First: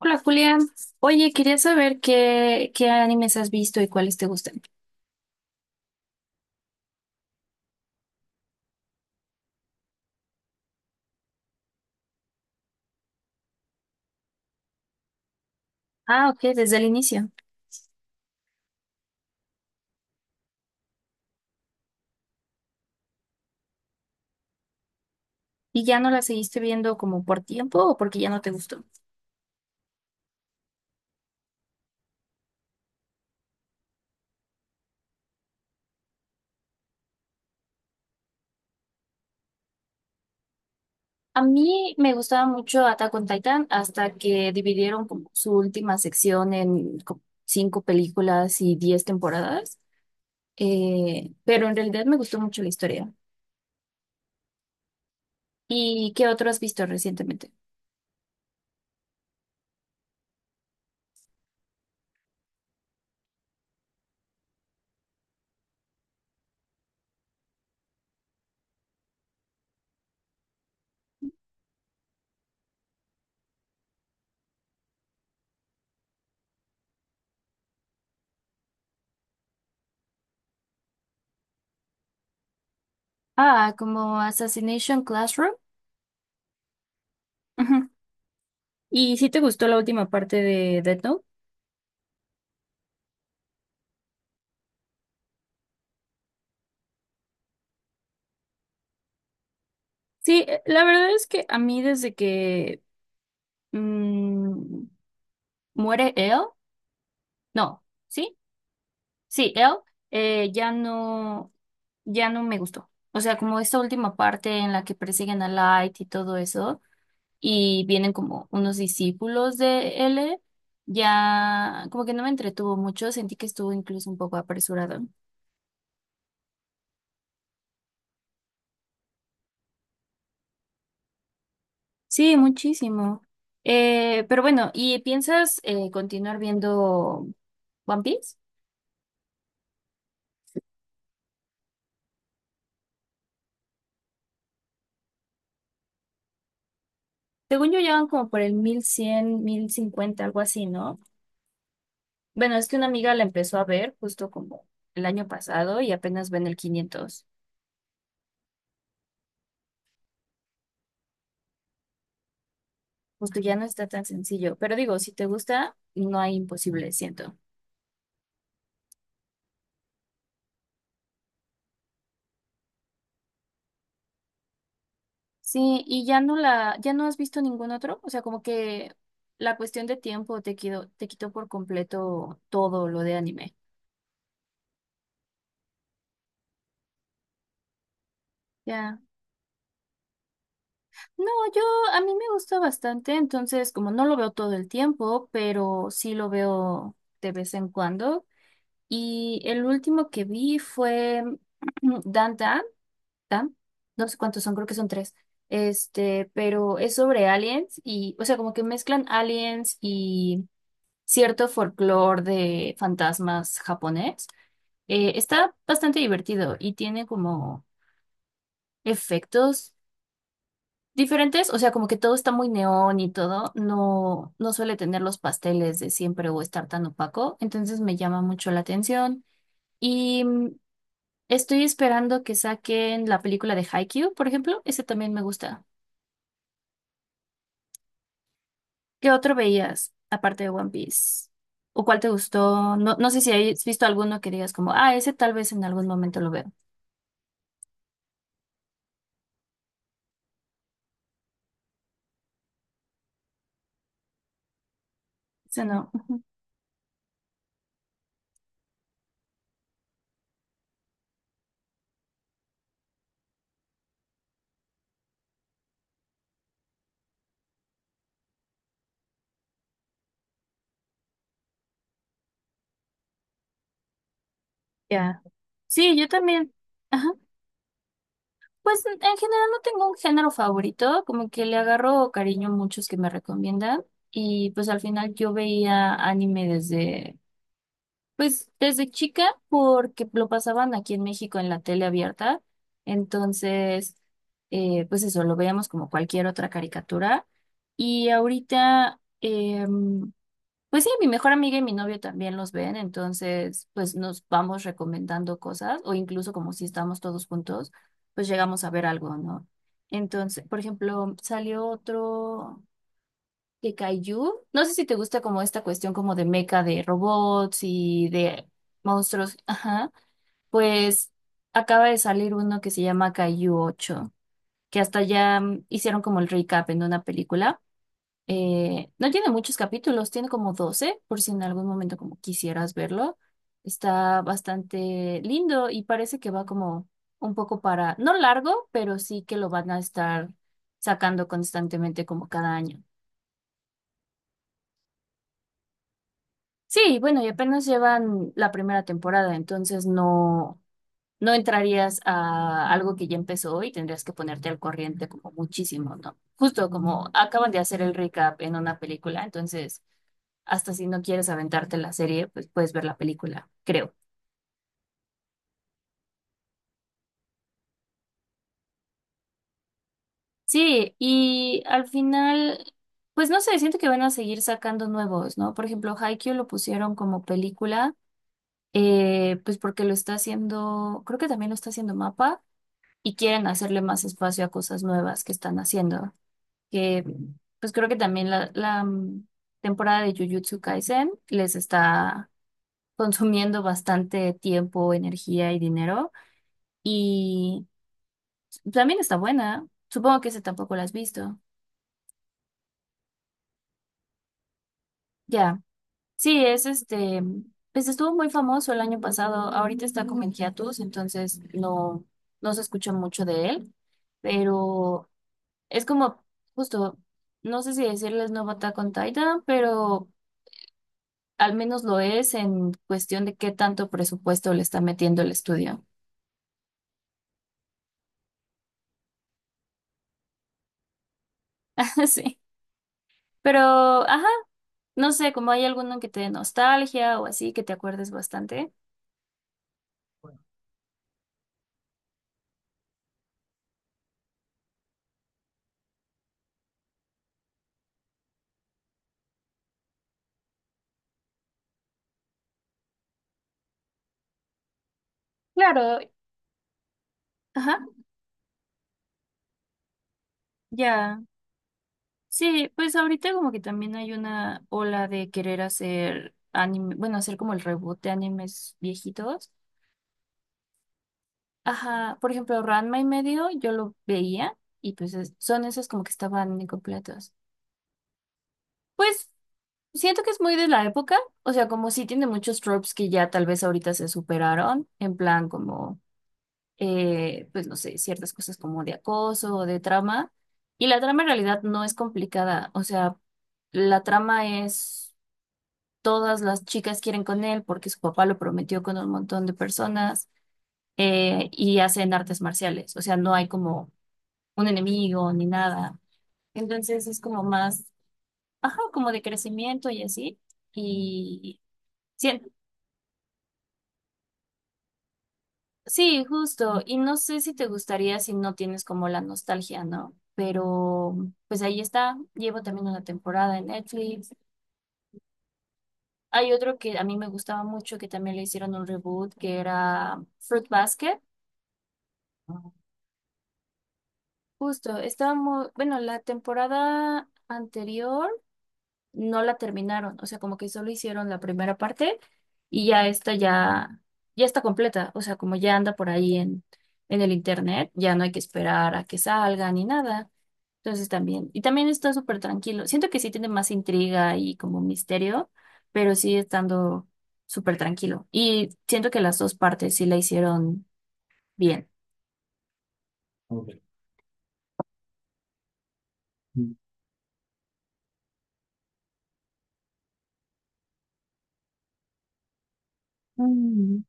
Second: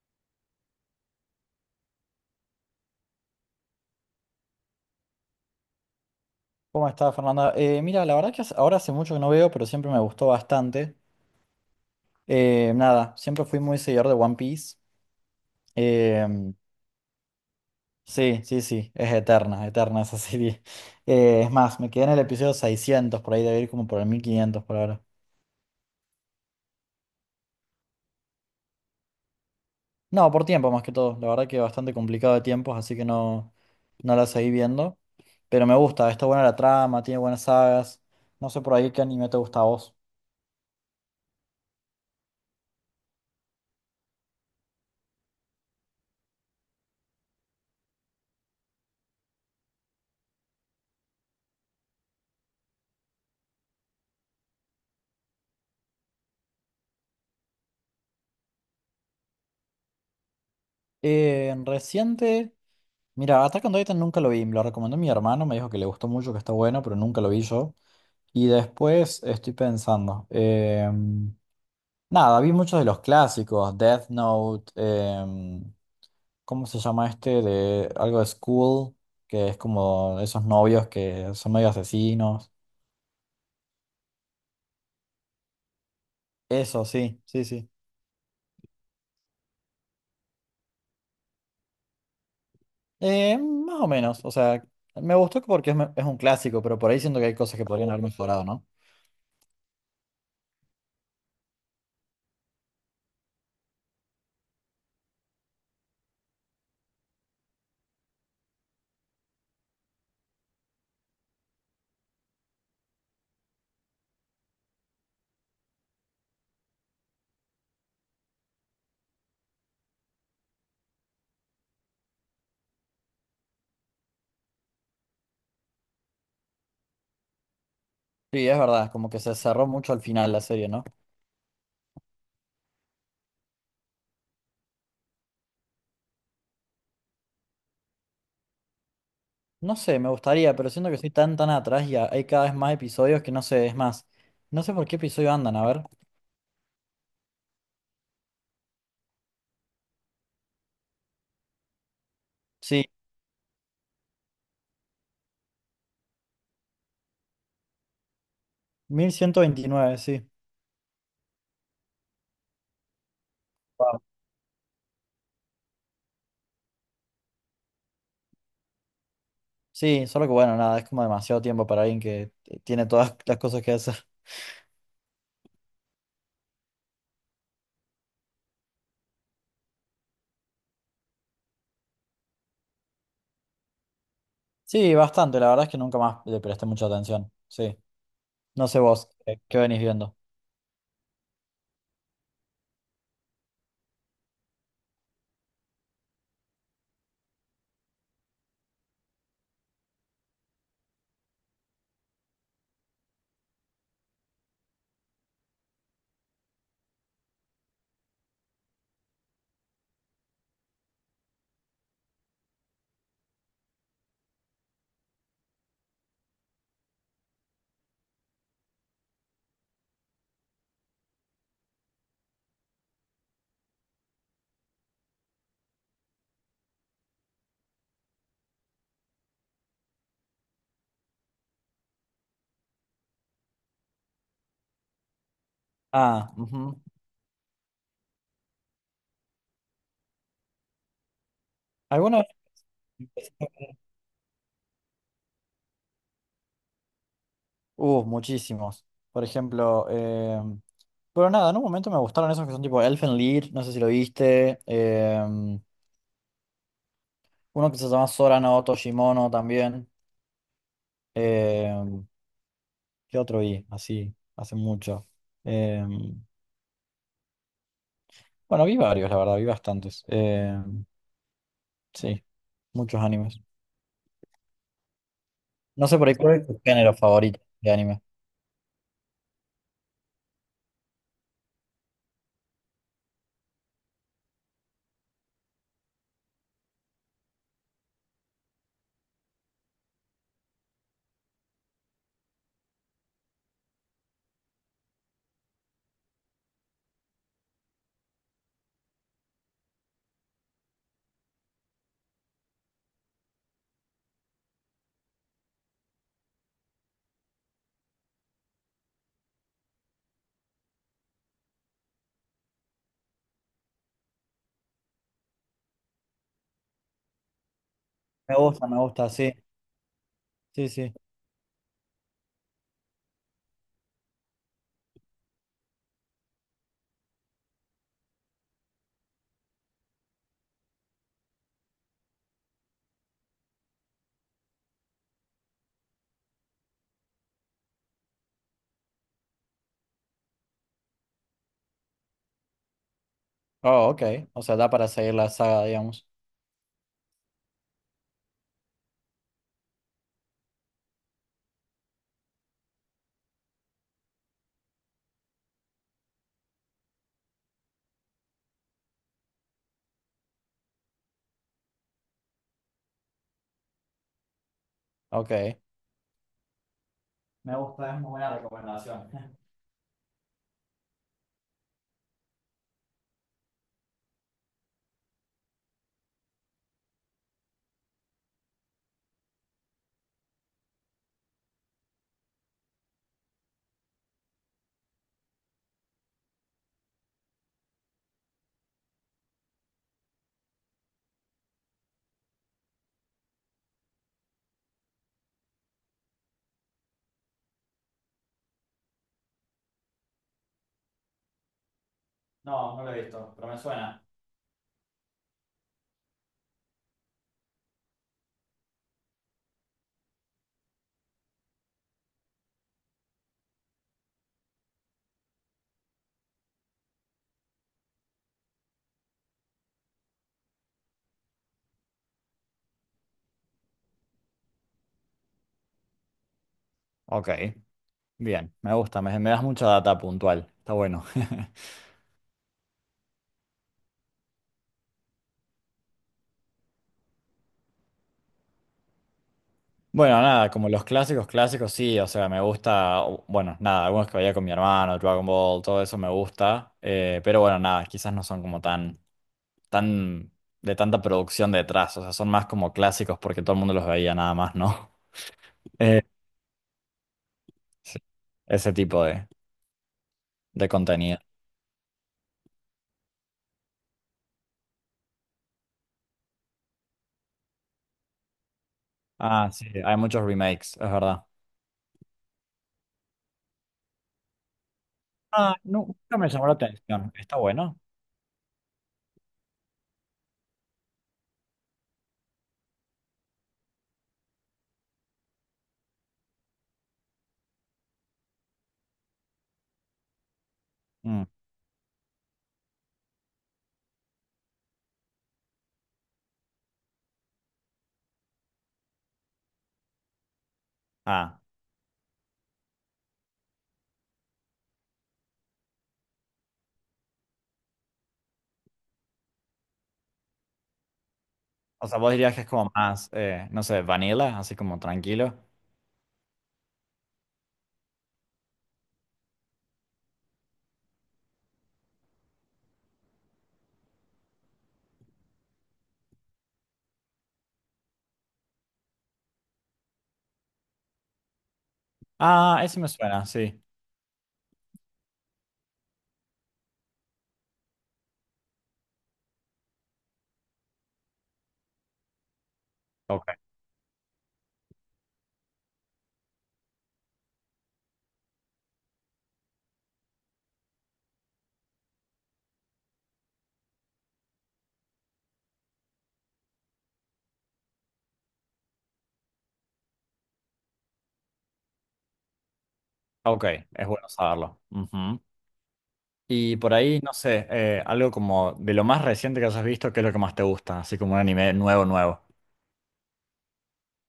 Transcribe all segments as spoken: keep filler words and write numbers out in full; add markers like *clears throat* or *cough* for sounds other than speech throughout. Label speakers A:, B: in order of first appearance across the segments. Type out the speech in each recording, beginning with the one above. A: Hola Julián, oye, quería saber qué, qué animes has visto y cuáles te gustan.
B: ¿Cómo estás, Fernanda? Eh, mira, la verdad que hace- ahora hace mucho que no veo, pero siempre me gustó bastante. Eh, nada, siempre fui muy seguidor de One Piece.
A: Ah, ok,
B: Em,
A: desde el inicio.
B: sí, sí, sí, es eterna, eterna esa *laughs* serie. Eh, es más, me quedé en el episodio seiscientos, por ahí debe ir como por el mil quinientos por ahora.
A: ¿Y ya no la seguiste viendo como por tiempo o porque ya no te gustó?
B: No, por tiempo más que todo. La verdad que bastante complicado de tiempos, así que no, no la seguí viendo. Pero me gusta, está buena la trama, tiene buenas sagas. No sé por ahí qué anime te gusta a vos.
A: A mí me gustaba mucho Attack on Titan hasta que dividieron como su última sección en como cinco películas y diez temporadas. Eh, pero en realidad me gustó mucho la historia. ¿Y qué otro has visto recientemente?
B: Eh, reciente. Mira, Attack on Titan nunca lo vi, me lo recomendó mi hermano, me dijo que le gustó mucho, que está bueno, pero nunca lo vi yo. Y después estoy pensando, em, nada, vi muchos de los clásicos, Death Note, em, ¿cómo se llama este? De algo de School, que es como esos novios que son medio asesinos.
A: Ah, como Assassination Classroom.
B: Eso, sí, sí, sí.
A: Ujú. ¿Y si te gustó la última parte de Death Note?
B: Eh, más o menos, o sea, me gustó porque es, me- es un clásico, pero por ahí siento que hay cosas que podrían haber mejorado, ¿no?
A: Sí, eh, la verdad es que a mí desde que mm, muere él, no, ¿sí? Sí, él eh, ya no, ya no me gustó. O sea, como esta última parte en la que persiguen a Light y todo eso, y vienen como unos discípulos de él, ya como que no me entretuvo mucho, sentí que estuvo incluso un poco apresurado.
B: Sí, es verdad, como que se cerró mucho al final la serie, ¿no?
A: Sí, muchísimo. Eh, pero bueno, ¿y piensas eh, continuar viendo One Piece?
B: No sé, me gustaría, pero siento que estoy tan tan atrás y hay cada vez más episodios que no sé, es más, no sé por qué episodio andan, a ver.
A: Según yo, llevan como por el mil cien mil cincuenta algo así, ¿no? Bueno, es que
B: Sí,
A: una amiga la empezó a ver justo como el año pasado y apenas ven el quinientos.
B: mil ciento veintinueve, sí.
A: Justo ya no está
B: Wow.
A: tan sencillo. Pero digo, si te gusta, no hay imposible, siento.
B: Sí, solo que bueno, nada, es como demasiado tiempo para alguien que t- tiene todas *laughs* las cosas que hacer.
A: Sí, y ya no la, ya no has visto ningún otro. O sea, como que la cuestión de tiempo te quitó, te quitó por completo todo lo de anime.
B: Sí, bastante, la verdad es que nunca más le presté mucha atención, sí. No sé
A: Ya.
B: vos, eh, ¿qué venís viendo?
A: No, yo, a mí me gusta bastante, entonces como no lo veo todo el tiempo, pero sí lo veo de vez en cuando. Y el último que vi fue *clears throat* Dan Dan, Dan, no sé cuántos son, creo que son tres. Este, pero es sobre aliens y, o sea, como que mezclan aliens y cierto folclore de fantasmas japonés. Eh, está bastante divertido y tiene como efectos diferentes, o sea, como que todo está muy neón y todo, no, no suele tener los pasteles de siempre o estar tan opaco, entonces me llama mucho la atención. Y Estoy esperando que saquen la película de Haikyuu, por ejemplo. Ese también me gusta.
B: Ah, ujú.
A: ¿Qué otro veías aparte de One Piece? ¿O cuál te
B: ¿Alguna
A: gustó? No, no sé si
B: vez?
A: has visto alguno que digas como, ah, ese tal vez en algún momento lo veo.
B: Uh, muchísimos. Por ejemplo, eh, pero nada, en un momento me gustaron esos que son tipo Elfen Lied, no sé si lo viste. Em,
A: Ese no.
B: uno que se llama Sora no Toshimono también. em, ¿Qué otro vi? Así, hace mucho. Em, bueno, vi varios, la verdad, vi bastantes. Em, sí, muchos animes.
A: Ya.
B: No
A: Sí,
B: sé
A: yo
B: por ahí cuál es
A: también.
B: tu género
A: Ajá.
B: favorito de anime.
A: Pues en en general no tengo un género favorito, como que le agarro cariño a muchos que me recomiendan. Y pues al final yo veía anime desde pues desde chica, porque lo pasaban aquí en México en la tele abierta, entonces, eh, pues eso, lo veíamos como cualquier otra caricatura. Y ahorita, em, pues sí, mi mejor amiga y mi novio también los ven, entonces, pues nos vamos recomendando cosas, o incluso como si estamos todos juntos, pues llegamos a ver algo, ¿no? Entonces, por ejemplo, salió otro de Kaiju. No sé si te gusta como esta cuestión como de meca de robots y
B: Me
A: de
B: gusta, me gusta, sí.
A: monstruos. Ajá.
B: Sí, sí.
A: Pues acaba de salir uno que se llama Kaiju ocho, que hasta ya mm, hicieron como el recap en una película. Eh, no tiene muchos capítulos, tiene como doce, por si en algún momento como quisieras verlo. Está bastante lindo y parece que va como un poco para, no largo, pero sí que lo van a estar sacando constantemente como cada año.
B: Oh, ok. O sea, da para seguir la saga, digamos.
A: Sí, bueno, y apenas llevan la primera temporada, entonces no, no entrarías a algo que ya empezó y tendrías que ponerte al corriente como muchísimo, ¿no? Justo como acaban de hacer el recap en una película, entonces hasta si no quieres aventarte la serie, pues puedes ver la película, creo.
B: Ok. Me gusta, es muy buena recomendación. *laughs*
A: Sí, y al final, pues no sé, siento que van a seguir sacando nuevos, ¿no? Por ejemplo, Haikyuu lo pusieron como película, eh, pues porque lo está haciendo, creo que también lo está haciendo MAPA. Y quieren hacerle más espacio a cosas nuevas que están haciendo. Que pues creo que también la, la, mm, temporada de Jujutsu Kaisen les está consumiendo bastante tiempo, energía y dinero. Y también está buena. Supongo que ese tampoco la has visto.
B: No, no lo he visto, pero me suena.
A: Ya. Sí, es este. Pues estuvo muy famoso el año pasado. Ahorita está como en hiatus, entonces no, no se escucha mucho de él. Pero es como, justo, no sé si decirles nuevo Attack on Titan, pero al menos lo es en cuestión de qué tanto presupuesto le está metiendo el estudio.
B: Ok, bien, me gusta, me, me das mucha data puntual, está bueno. *laughs*
A: *laughs* Sí. Pero, ajá, no sé, como hay alguno que te dé nostalgia o así, que te acuerdes bastante.
B: Bueno, nada, como los clásicos, clásicos sí, o sea, me gusta, o- bueno, nada, algunos que veía con mi hermano, Dragon Ball, todo eso me gusta, eh, pero bueno, nada, quizás no son como tan, tan, de tanta producción detrás, o sea, son más como clásicos porque todo el mundo los veía nada más, ¿no? *laughs*
A: Claro,
B: Eh,
A: ajá,
B: sí, ese tipo de, de contenido.
A: ya. Sí, pues ahorita como que también hay una ola de querer hacer anime, bueno, hacer como el reboot de animes
B: Ah,
A: viejitos.
B: sí, hay muchos remakes, es verdad.
A: Ajá, por ejemplo, Ranma y medio yo lo veía y pues es-
B: Ah,
A: son esos
B: no,
A: como que
B: nunca me llamó la
A: estaban
B: atención,
A: incompletos.
B: está bueno.
A: Pues siento que es muy de la época, o sea, como sí tiene muchos tropes que ya tal vez ahorita se superaron, en plan como, eh, pues no sé, ciertas cosas como de acoso o de trama. Y la trama
B: Mm.
A: en realidad no es complicada, o sea, la trama es todas las chicas quieren con él porque su papá lo prometió con un montón de personas
B: Ah,
A: eh, y hacen artes marciales, o sea, no hay como un enemigo ni nada. Entonces es como más, ajá, como de crecimiento y así. Y
B: o sea, vos dirías
A: sí,
B: que es como más, eh, no sé, vanilla, así como tranquilo.
A: sí, justo. Y no sé si te gustaría si no tienes como la nostalgia, ¿no? Pero pues ahí está. Llevo también una temporada en Netflix. Hay otro que a mí me gustaba mucho que también le hicieron un reboot que era Fruit Basket.
B: Ah, ese me suena, sí.
A: Justo, estaba muy, bueno, la temporada anterior no la terminaron, o sea, como que solo hicieron la primera parte y ya
B: Ok,
A: esta ya, ya está completa, o sea, como ya anda por ahí en, en el internet, ya no hay que esperar a que salga ni nada. Entonces también, y también está súper tranquilo. Siento que sí tiene más intriga y como misterio, pero sí estando súper tranquilo. Y siento que las dos partes sí la hicieron bien.
B: ok,
A: Ok.
B: es bueno saberlo. Ujú. Y por ahí, no sé, eh, algo como de lo más reciente que hayas visto, ¿qué es lo que más te gusta? Así como un anime nuevo, nuevo.
A: Mm.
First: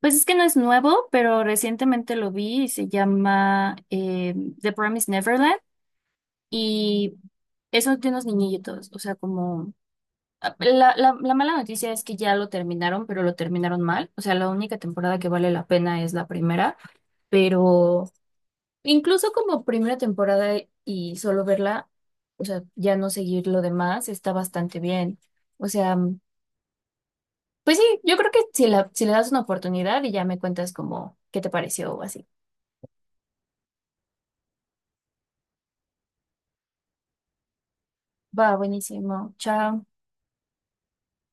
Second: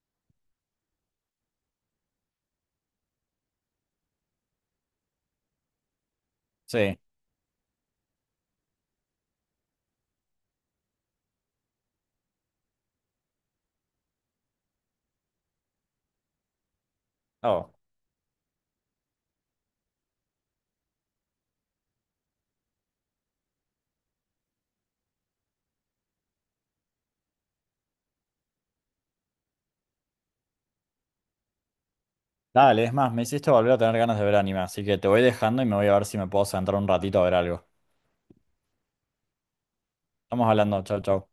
A: Pues es que no es nuevo, pero recientemente lo vi y se llama eh, The Promised Neverland,
B: Sí.
A: y eso de unos niñitos, o sea, como ah, la, la, la mala noticia es que ya lo terminaron, pero lo terminaron mal, o sea, la única temporada que vale la pena es la primera,
B: Oh,
A: pero incluso como primera temporada y solo verla, o sea, ya no seguir lo demás está bastante bien, o sea, pues sí, yo creo que si la, si le das una oportunidad y ya me cuentas como qué te pareció o así.
B: dale, es más, me hiciste volver a tener ganas de ver anime, así que te voy dejando y me voy a ver si me puedo sentar un ratito a ver algo.
A: Va, buenísimo. Chao.
B: Estamos hablando, chau, chau.